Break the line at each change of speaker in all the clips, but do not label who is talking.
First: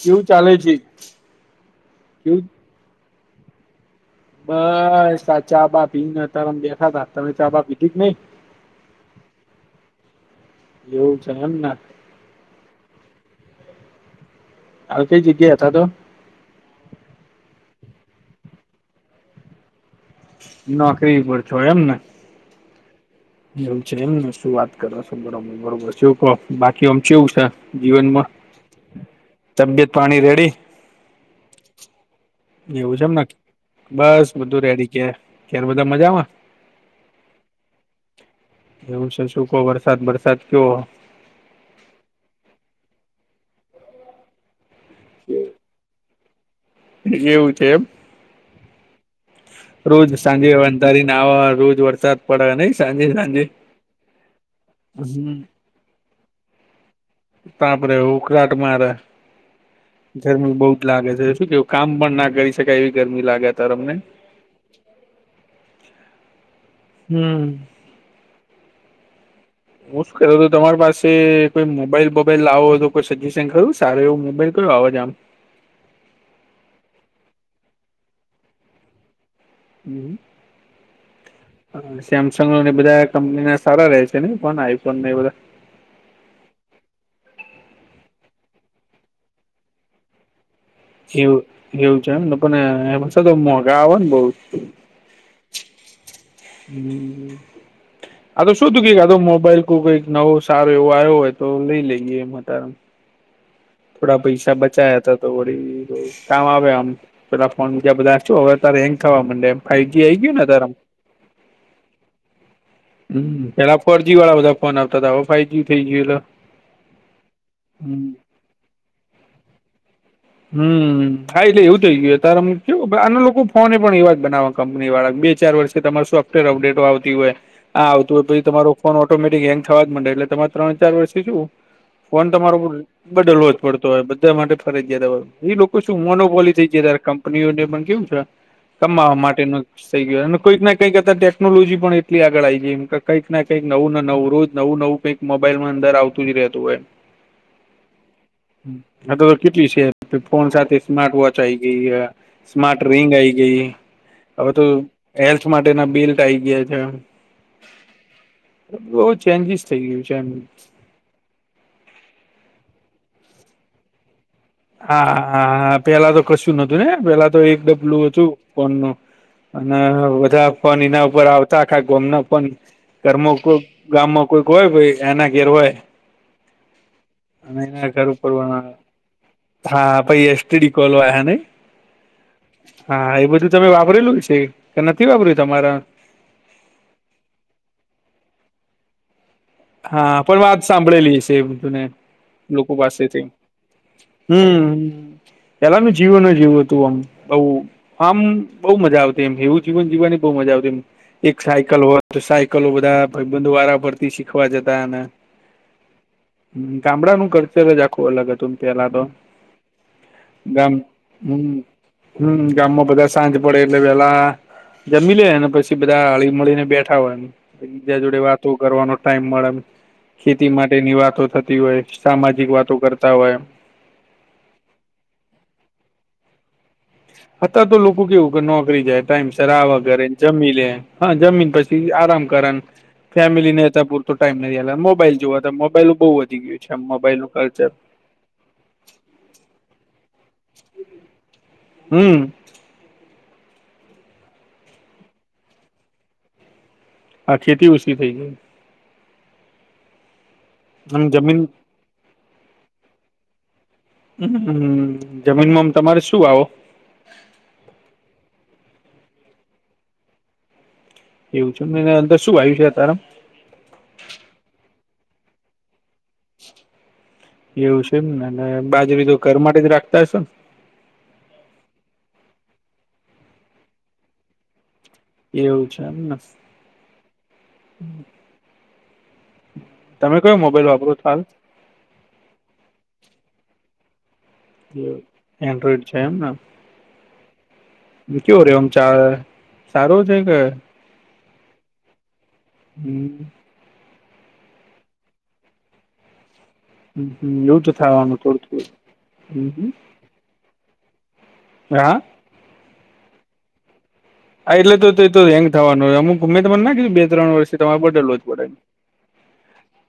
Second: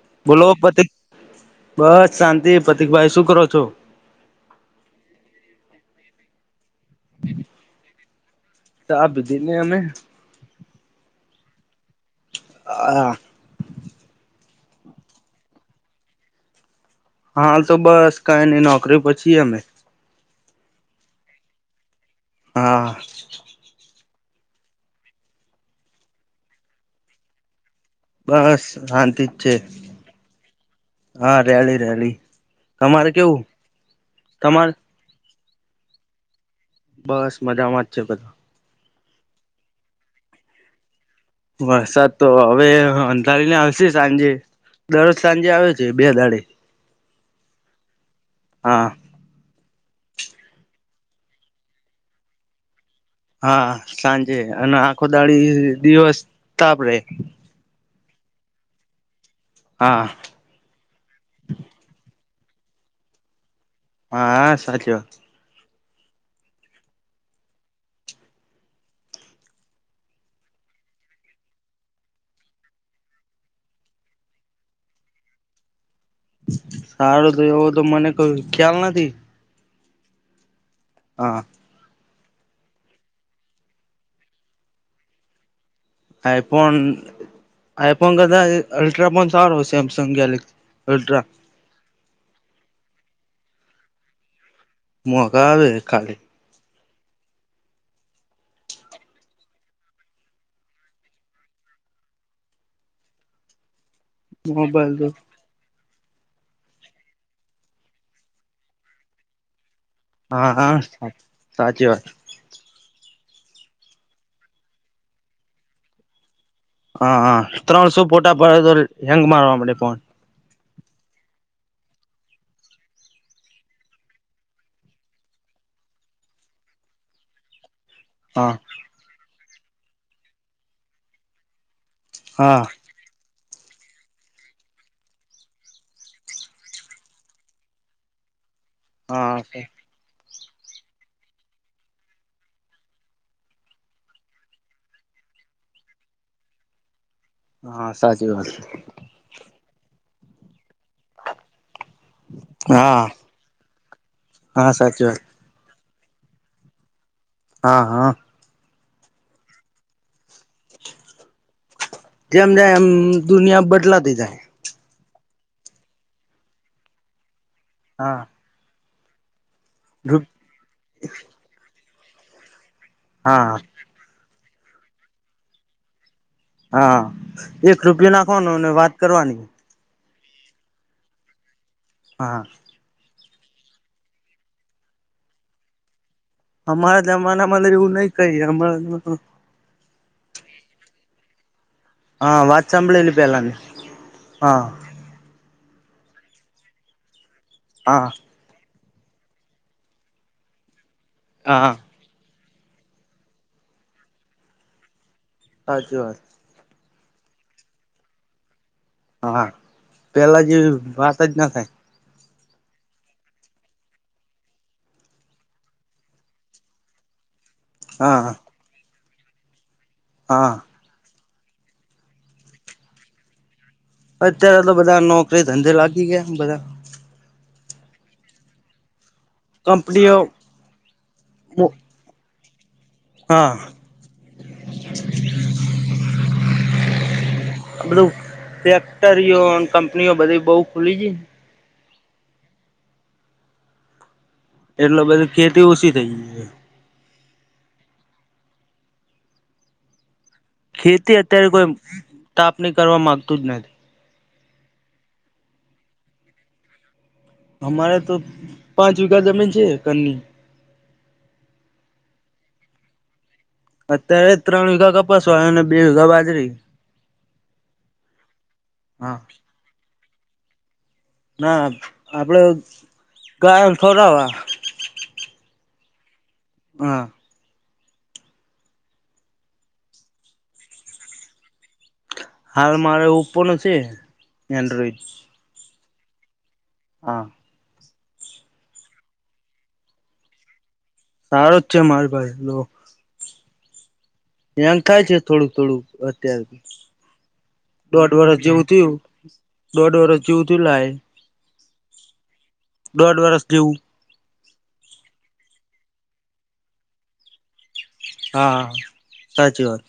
કેવું ચાલે છે
બોલોપતિ બસ
કેવું
શાંતિ પ્રતિક ભાઈ શું કરો છો?
બસ સાચા બાપી તારમ બેઠા તા તમે ત્યા આ બા કીધીક નહ
ચા પીધી ને અમે
એવું છે એમ ના
[unintelligible]
હાલ કઈ જગ્યા હતા તો
હા તો બસ કઈની નોકરી પછી અમે
નોકરી ઉપર છો એમ ને
હા.
એમ છે એમને શું વાત કરો છો બ બરોબર છે કહો બાકી આમ કેવું છે? જીવનમાં
બસ શાંતિ જ છે
તબિયત પાણી રેડી?
હા રિયાલી રેલી.
એવું છે
તમારે
એમ ને
કેવું
બસ બધું
તમારે
રેડી કે ક્યારે બધા મજામાં
બસ મજામાં જ છે બ
એવું છે શું કહો વરસાદ વરસાદ કયો
વરસાદ તો હવે અંધારીને આવશે સાંજે દરરોજ સાંજે આવે છે. બે દાળે.
એયુ છે એમ.
હા
રોજ સાંજે અંધારીને આવવા રોજ વરસાદ પડે નહી સાંજે સાંજે
હા સાંજે અને આખો
હમ
દાળી દિવસ તપડે
તા આપડે હું કરટ મારેે
હા.
ગરમી બહુ જ લાગે છે શું કેવું કામ પણ ના કરી શકાય એવી ગરમી લાગે ત તમને
હા સાચ
હમ્મ. હું શું કર હતો તમારી પાસે કોઈ મોબાઈલ બોબાઈલ લાવો હોય તો કોઈ સજેશન કરું સારું એવું મોબાઈલ કયો આવેજ આમ
સારું તો એવું તો મને ક ખ્યાલ નથી.
હમ્મ.
હા.
હા સેમસંગ બધા કંપની ના સારા રહે છે ને પણ આઈફોન એ બધા
આઈફોન, આઈફોન કદા અલ્ટ્રાફોન સારો સેમસંગ ગેલેક્
સી એવું એવું છે એમ પણ એમાંછ તો મોઘા આવે ને બઉ.
મોગા આવે ખાલી.
[unintelligible] આ તો શું તું કઈક આ મોબાઈલ કોક કઈક નવો સારો એવો આવ્યો હોય તો લઈ લઈએ એમ. થોડા પૈસા બચાયા હતા તો કામ આવે આમ પેલા ફોન બીજા બધા શુ હવે અ હેંગ થવા માંડે એમ. ફાઈવજી આઈ ગયું ને
હા
તારામા?
હા સાચી વાત
હમ્મ પેલા ફોરજી વાળા બધા ફોન આપતા હતા હવે ફાઈવ જ થઇ ગયો એટલે
હા હા ત્રણસો
હમ
પોટા પડે તો હેંગ મારવા મડે ફોન.
હમ્મ હા એટલે એવું થઈ ગયું તારે કેવું આના લોકો ફોને પણ એવા જ બનાવા. કંપની વાળા બે ચાર વર્ષથી તમા સોફ્ટવેર અપડેટો આવતી હોય આ તો પછી
હા
તમારો ફોન ઓટોમેટિક હેંગ થવા જ મડે એટલે તમારે ત્રણ ચાર વર્ષથી જુ ફોન તમારો
હા
બો લોજ પડતો હોય બધા માટે ફરજ જયાતા હોય એ લોકો શું મોનોપોલી થઈ જ કંનીઓને જે પણ કેવું છે કમાવા
હા
માટેનું. થઈ ગયો અને કઈક ના કંઈક ટેકનોલોજી પણ એટલી આગળ આવી ગઈ એમ કંઈકને કંઈક નવુંને નવું રોજ નવું નવું કઈક મોબાઈલ માં અંદર આવતું જ રહેતું હોય.
હા સાચી વાત.
હા તો કેટલી છેે? ફોન સાથે સ્માર્ટ વોચ આઈ ગઈ હ, સ્માર્ટ
હા
રિંગ આઈ ગઈ. હવે તો
હા સાચી વાત
એલ્થ માટે ના બિલ્ટ આઈ ગયા છે.
હા હા.
બહુ ચેન્જીિસ થઇ ગયું છે.
જેમ એમ દુનિયા બદલાતી જાય.
હા હા હા પેલા તો કશું નતું ને પેલા તો એક ડબલું હતું
હા
ફોન નુ અને બધા ફન એના ઉપર આવતા ગમના પણ ફોન
હા
ગામ માં કોઈક હોય કોઈ એના ઘેર હોય.
હા
અને
એક
એના ઘર
રૂપિયા
ઉપર
નાખવાનો અને વાત કરવાની.
હા પહિ એસ ટી ડી કોલો આયા નઈ?
હા.
હા એ બધું તમે વાપરેલું છે કે નથી વાપર્યું તમારા
અમારા જમાનામાં તો એવું નઈ કઈ અમારા જમા
હા પણ વાત સાંભળેલી હયશે બઘુને.
હા વાત
લોકો
સાંભળેલી
પાસેથી,
પેલાની હા
હમ્મ. પેલાનું જીવન જ જેવું હતું
હા
આમ બામ બહુ મજા આવતી એમ એવું જીવન જીવાની બહુ મજા આવતી એમ
હા.
સાયકલ હોય સાયકલો બધા ભાઈબંધ વારાફરતી શીખવા જતા ને
હાચી વાત.
ગામડાનું કલ્ચર જ આખું અલગ હતું પેલા તો.
હા પેલા જેવી વાત જ ના થાય.
હમ્મ, ગામમાં બધા સાંજ પડે એટલે પેલા જમી લેને પછી બધા હળી મળીને બેઠા હોય. બીજા જોડે
હા
વાતો કરવાનો ટાઈમ મળેન એ
હા.
ખેતી માટે ની વાતો થતી હોય, સામાજિક વાતો કરતા હોય.
અત્યારે તો બધા નોકરી ધંધે લાગી ગયા બધા.
અતાર તો લોકો કેવું કે નોકરી જાય ટાઈમ સર આવવા ઘરે
કંપનીઓ
જમી લે હા જમીન પછી આરામ કરે ફેમિલી
હા
નેં પૂરતો ટાઈમ નહિ મોબાઈલ જોવા તો મોબાઈલ બહુ વધી ગયું છે આમ મોબાઈલ નું કલ્ચર.
બધું [unintelligible] કંપનીઓ બધી [unintelligible] ખુલી છે.
હમ.
એટલે બધી ખેતી ઓછી થઇ જાય છે.
હા ખેતી ઓછી થઈ ગઈ. આમ
ખેતી
જમીન
અત્યારે કોઈ તાપની કરવા માંગતું જ નથી.
હ જમીનમાં તમારે શું આવો.
અમારે તો પાંચ વીઘા જમીન છે, [unintelligible]
એવું છે, ને અંદર શું [unintelligible] છે, [unintelligible]
અત્યારે ત્રણ વીઘા કપાસવા અને બે [unintelligible]
એવું છે, એમ ને એટ બાજુરી તો
હા
ઘર માટે જ રાખતા [unintelligible] ને.
ના આપડે ગાયન [unintelligible]
એ એવું છે [unintelligible]
હા.
હમ. તમે કયો મોબાઈલ વાપરો છો હાલ.
હાલ મારે [unintelligible] છે. એન્ડ્રોઈડ
એન્ડ્રોઈડ છે, એમને.
હા.
કયો [unintelligible] સારો છે, કે.
સારો જ છે, માર ભાઈ લો.
હમ
[unintelligible] થાય છે, થોડુંક થોડુંક અત્યાર
એવું તો
દોઢ
થવાનું
વરષ
થોડું
જેવું થયું
થોડું
દોઢ વરષ જેવું તયું [unintelligible]
[inaudible]
દોઢ વરસ જવું.
હા એટલે તો તો હેંગ થવાનુંમું ગમે મને નાખીું બે ત્રણ વર્ષથી તમારે બદલું હતું.
હા હા હા સાચી વાત.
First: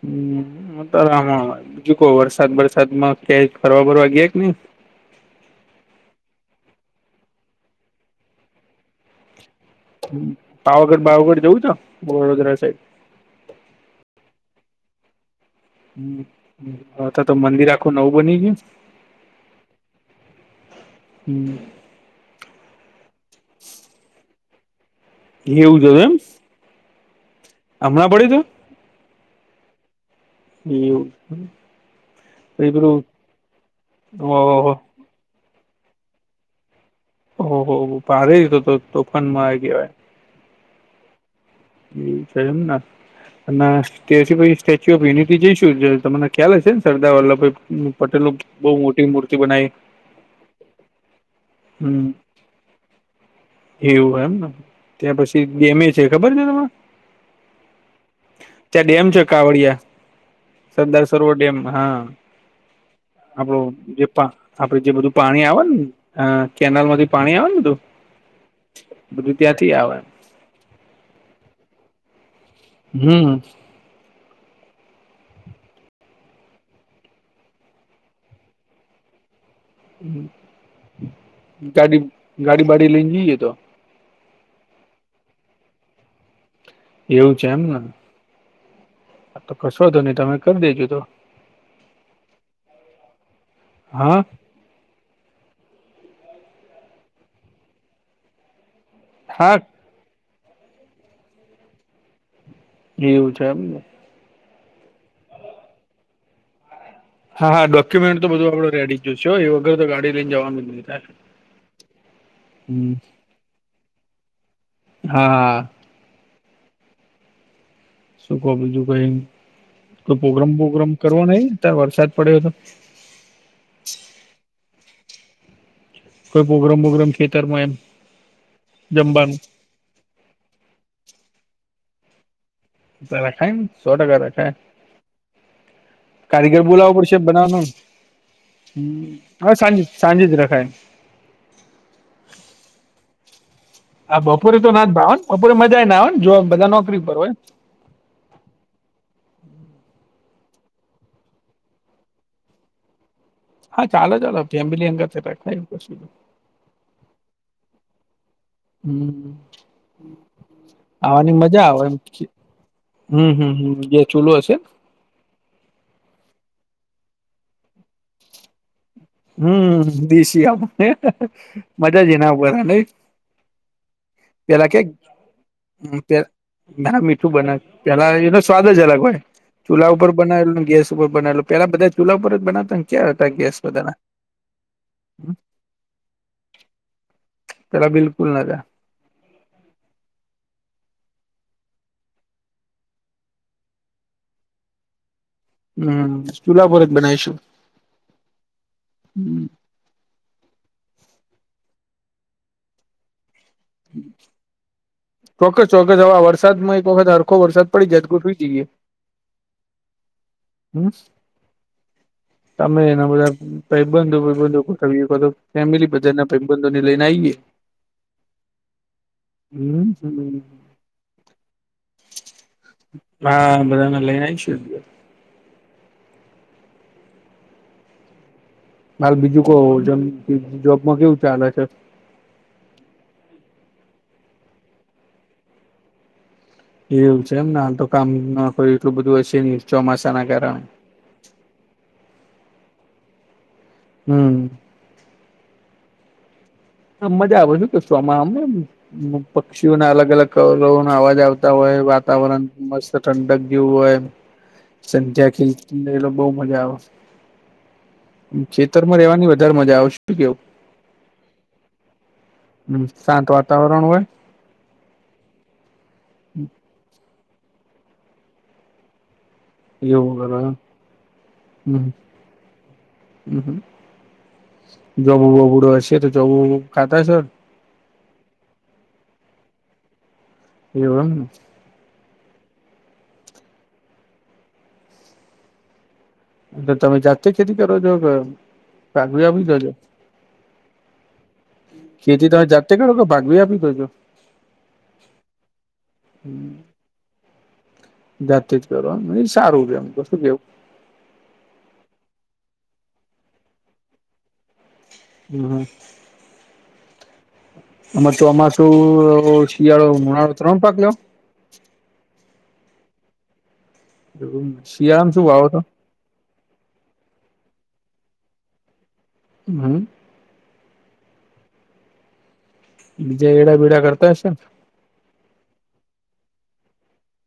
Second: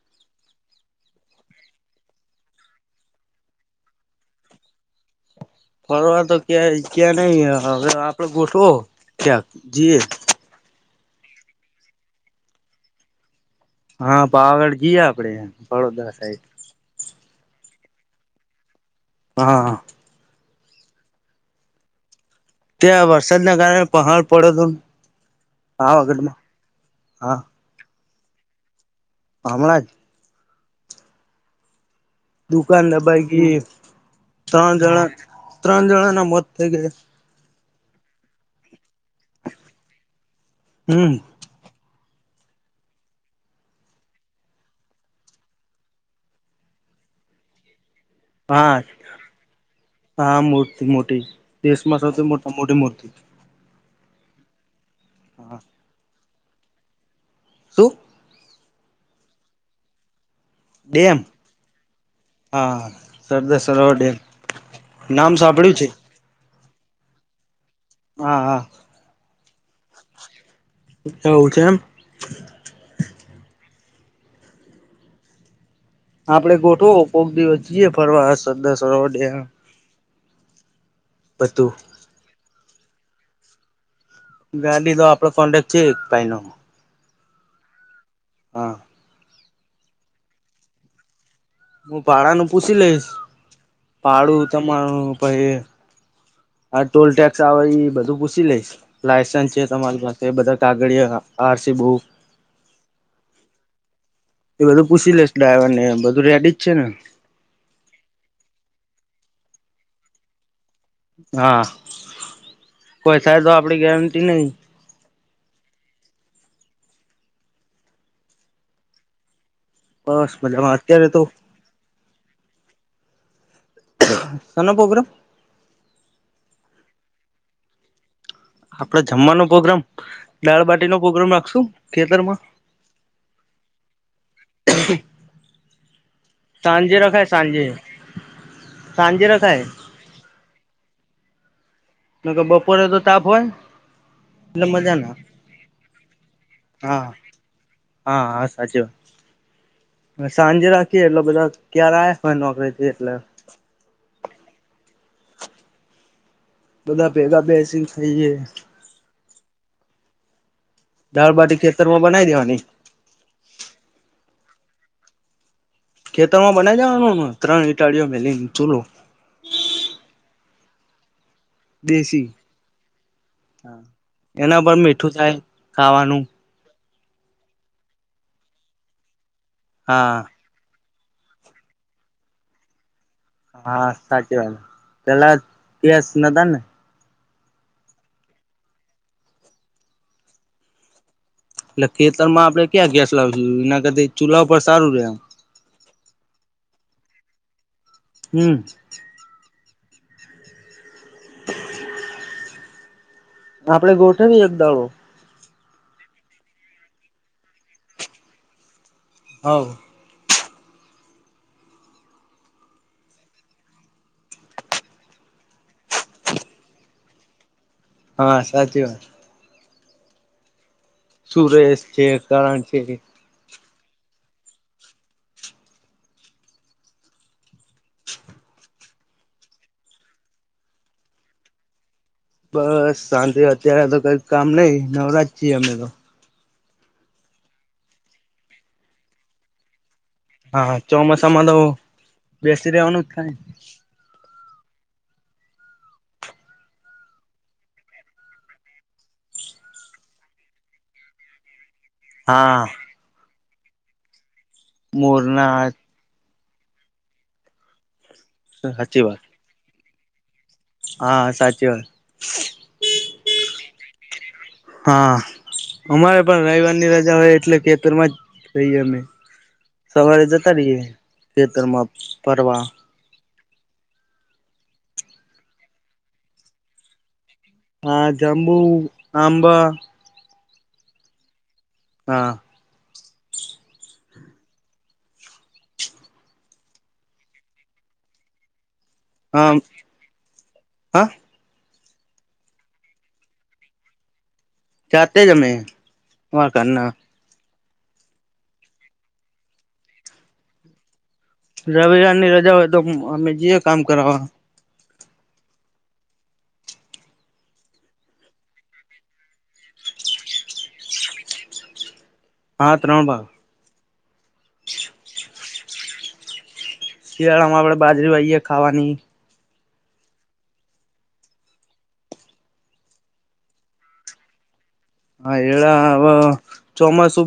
હું [unintelligible] બીજું કહ વરસાદ વરસાદ માં ક્યાંય ફરવા ફરવા ગયા નહી.
ફરવા તો ક્યાં ક્યાં નહી હવે આપડે ગોઠવો ક્યાંક [unintelligible]
પાવાગઢ બાવાગઢ જવું [unintelligible] વડોદરા સાઈડ.
હા પાવાગઢ જઈએ આપડે. વડોદરા સાઈડ
[unintelligible] તો મંદિર આખું નવું બની ગયું.
હા.
[unintelligible]
ત્યાં વરસાદના કારણે પહાડ
એવું જ
પડ્યો
એમ
હત [unintelligible]
હમણાં [unintelligible]
હમણા જ.
[inaudible] પહી
દુકાન
પેલું
દબાઈ ગઈ
ઓહો
ત્રણ જણા ત્રણ જણા ના મોત થઈ ગયા.
ઓહહ ભારે જ તો તો તોફાનમાં [unintelligible] કહેવાય.
હમ.
[unintelligible] છે, એમ ના. અને [unintelligible] પછી સ્ટેચ્યુ ઓફ યુનિટી જઈશું તમને ખ્યાલ હશે ને સરદાર વલ્લભાઈ. પટેલ નું બહુ
હા
મોટી મૂર્તિ બનાવી.
હા મૂર્તિ મોટી દેશમાં
હમ
સૌથી મો મોટી મૂર્તિ.
એવું એમ ત્યાં પછી
હા
ગેમે છે, ખબર છે, તમે.
[unintelligible]
ત્યાં ડેમ છે, કાવડિયા સરદાર સરોવર ડેમ હા.
હા સરદાર
આપડું
સરોવર
જે
ડેમ
પા આપડે જે બધું
નામ
પાણી આવે ને.
સાંભળ્યું છે
હ કેનાલ માંથી પાણી આવેનું તું.
હા હા
બધું ત્યાંથી આવે એમ
એવું છે એમ
હમ્મ
આપડે ગોઠવો કોક દિવસ જઈએ ફરવા [unintelligible] બધું
ગાડી ગાડી વાડી લઈને જઈએે તો
ગાડી તો આપડો [unintelligible] છે એક પાય ન
એવું છે એમને
હા
તો કશો હતો નહી તમે કરી દેજો તો
હું ભાડાનું પૂછ લઈશ
હા.
ભાડું તમારું પછ હા ટોલ ટેક્સ આવે એ બધું પૂછી લઈશ લાયસન્સ
હા
છે તમારી પાસે એ બધા કાગળ આરસી બુક
એ એવું છે એમ ને
એ બધું પૂછી લેશ ડાવર ને બધું રેડી જ છે ને
હા હા ડોક્યુમેન્ટ તો બધું આપડે રેડી જ જોશશે એ વગર તો ગાડી લઈને જવાનું ન થાય
હા
હમ
કોઈ સાહે તો આપડી ગેરંટી નહી
હા હા શું ક બીજું કઈ કોઈ
બસ
પ્રગ્રામ
મજામાં
પોગ્રામ
અત્યારે તો
કરવો નહી અત્યારે વરસાદ પડ્યો તો
સનો પ્રોગ્રમ
કોઈ પ્રોગ્રામ વોગ્રામ ખેતરમાં એમ
આપડે
જમવાનું
જમવાનો પોગ્રામ દાળબાટી નો પ્રગ્રામ રાખશું ખેતરમાં
રખાય ને સો ટકા રખાય કારીગર બોલાવો
સાંજે
પડશે
રખાય સાંજે
બનાવવાનું
સાંજે
હ હવે
રખાય
સાંજ સાંજ જ રખાય
તો કે બપોરે તો તાપ હોય ને
હા બપોરે તો ના જ ભાવન બપોરે મજા ના આવે જો બધા નોકરી
હા
પર હોય
હા હા સાચું સાંજે રાખીએ એટલે બધા ક્યારે આ હોય નોકરીથી એટલે
હા ચાલો ચાલો ફેમિલી અંગત [unintelligible]
બધા ભેગા બેસી ખઈ
હમ્મ ખાવાની
દાળબાટી
મજા આવે એમ
ખેતરમાં બનાવી દેવાની
હમ્મ હમ્મ હમ્મ જે ચૂલો છે
ખેતર માં બનાઈ જવાનુંને ત્રણ ઇટાળીઓ મે લઈને ચૂલો
હમ્મ દેશિ આપ હે મજા જ
દેશી
એના ઉપરા
હા. એના
પેલા
પર
કે
મીઠું થાય ખાવાનું
ના મીઠું બનાવે પેલા એનો સ્વાદ જ અલગ હોય ચૂલા ઉપર
હા
બનાવેલુ ગેસ બનાલ પેલા બધા ચૂલા ઉપર જ બનાવતા ક્યાં હતા ગેસ બધા
હા
ના
સાચી વાત પેલા ગેસ નતા ને
પેલા બિલકુલ ન હતા
એટલે ખેતરમાં આપડણે ક્યાં ગેસ લાવીશું એના કર ચૂલા ઉપર સારું રે એમ
હમ્મ ચૂલા ઉપર જ બનાવીશું
હમ્મ
હમ્મ
આપડે ગોઠવી એક દાડો
ચોક્કસ ચોક્કસ હવે વરસાદમાં એક વખત હરખો વરસાદ પડી જદગુઠવી જઈએ
હવ
[inaudible] તમે એના બધા ભાઈબંધો ભબંધો ફેમિલી બધા ના ભાઈબંધો ને લઈને આઈએ
હા સાચી વાત
હમ છેને
સુરેશ છે કરણ છે.
હા બધાને લઈને આવશું. હાલ બીજું ક જેમ જોબમાં કેવું ચાલે છે
બસ શાંતિ અત્યારે તો કઈક કામ નઈ નવરાજ છીએ અમે તો.
એવું છે એમને આ તો કામમાં કો એટલું બધું હશે નહી ચોમાસા ના કારણે
હા ચોમાસામાં તોબેસીરેવાનુ થાય.
હમ. મજા આવે શું કેશો આમાં આમને પક્ષીઓના અલગ અલગ કલરવો ના અવાજ આવતા હોય વાત વાતાવરણ
હા
મસ્ત ઠંડક જેવું હોય સંધ્યા
મોરના
ખિલતિહોયબહુ મજા આવે છેતર માં
સાચી વાત
રેવાની વધારે મજા આવશે શુ‌ કેવુ.
હા સાચી વાત.
હમ શાંત વાતાવરણ હોય.
હા અમારે પણ રવિવાર ની રજા હોય એટલે કે ખેતરમાં રહી અમે
એવું
સવારે
કર
જતા રહીએ ખેતરમાં ફરવા
હમ હ જબું બબડુ હશેતોખાતા‌હશોને
હા જાંબુ આંબા
એવુ એમને
હા.
એલે તમે જાતે ખેતી કરો છો કે ભાગવી આપી
હા
દેછો.
હા.
ખેતી તમે જાતે કરો કે ભાગ માઆપી દોછો.
જાતે જમે હ કરના
જાતી જ કરો સારું છે એમ કશું કેવું.
રવિરાન ની રજા હોય તો અમે જઈએ કામ કરાવવા.
હમ હ. અ તો આમાં શું શિયાળો મુણાળો ત્રણ પાક લ્યો
હા ત્રણ પાક.
શિયાળમાં શું વાાવો તો.
શિયાળામાં આપણે બાજરી આવીએ ખાવાની.
હમ. બીજા એડા બેેડા કરતા હશે ને.
હા એરડાહવે ચોમાસું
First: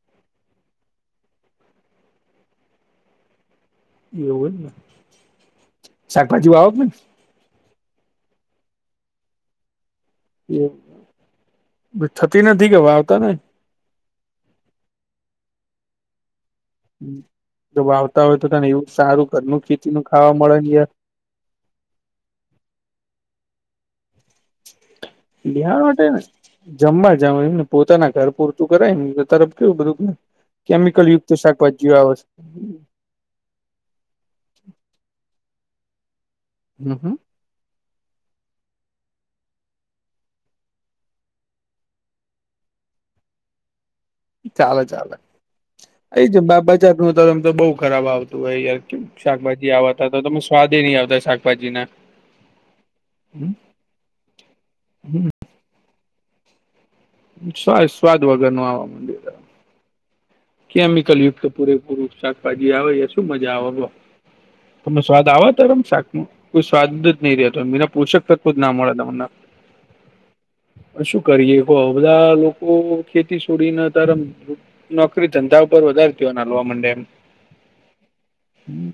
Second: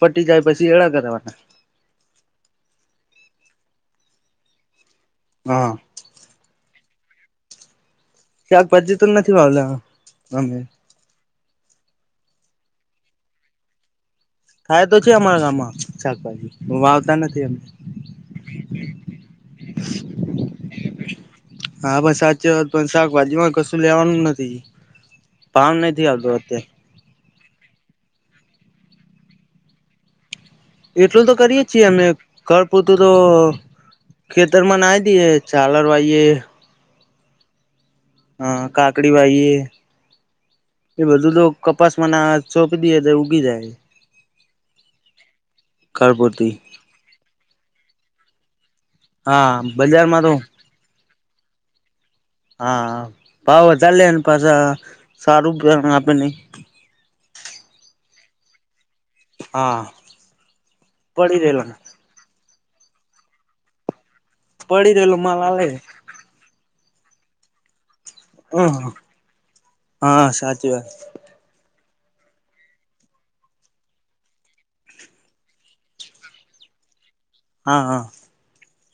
પતિ જાય પછી એરંડા કરવાના.
એવુ હોયને.
હા.
શાકભાજી વાવો છો.
શાકભાજી તો નથી ભલા
એ થતી નથી કેવાવતાનહી.
થાય તો છે અમારા ગામમાં શાકભાજી. વાવતા નથી અમે
જો વાવતા હોય તો એવું સારું ઘરનું ખેતી નું ખાવા મળેને‌યાર
હા બસ સાચી વાત પણ શાકભાજી માં કશું લેવાનું નથી. ભાવ
બેમાટે
નથી આવતો અત્યારે
જમવા જાવ એમને પોતાના ઘર પૂરતું કરાય ને તરફ કેવું બધુંને કેમિકલ
એટલું તો
યુક્ત
કરીએ છીએ
શાકભાજીઓ
અમે
આવે છે.
ઘર પૂરતું તો ખેતરમાં ના દીએ ચાલર વાઈએે
હમ હમ.
હા કાકડી વાાઈએ. એ બધું તો કપાસમાં છોપી દેએ તો ઉગી જાય.
ચાલે ચાલે
ઘર
એજ
પૂરતી
બજાર નું તો બહુખરાબ આવતું હોય યાર.
હા
શાકભાજી આવતા તો
બજારમાં
તમે સ્વાદ નહીં આવતા શાકભાજી ના
હા પાાવ ચલેને પાછ સારુંપિયા આપેને
સ્વા સ્વાદ વગર નો આવા માંડી
હા
કેમિકલ
પડી
યુક્ત
રહેલો
પૂરેપૂરું શાકભાજી આવે શું મજા આવે.
પડી
તમને
રહેલો
સ્વાદ આવ
માલ આલે
અતારામ શાક મા કોઈ સ્વાદ જ નહી રહતો મી પોષક તત્વું
હ
જ ના મળે તમને
હા સાચી વાત
શું કરીએ. બધા લોકો ખેતી છોડીને અતાર નોકરી ધંધા ઉપર વધારે ધ્યોન આલવા મંડ્યા
હા હા
હમ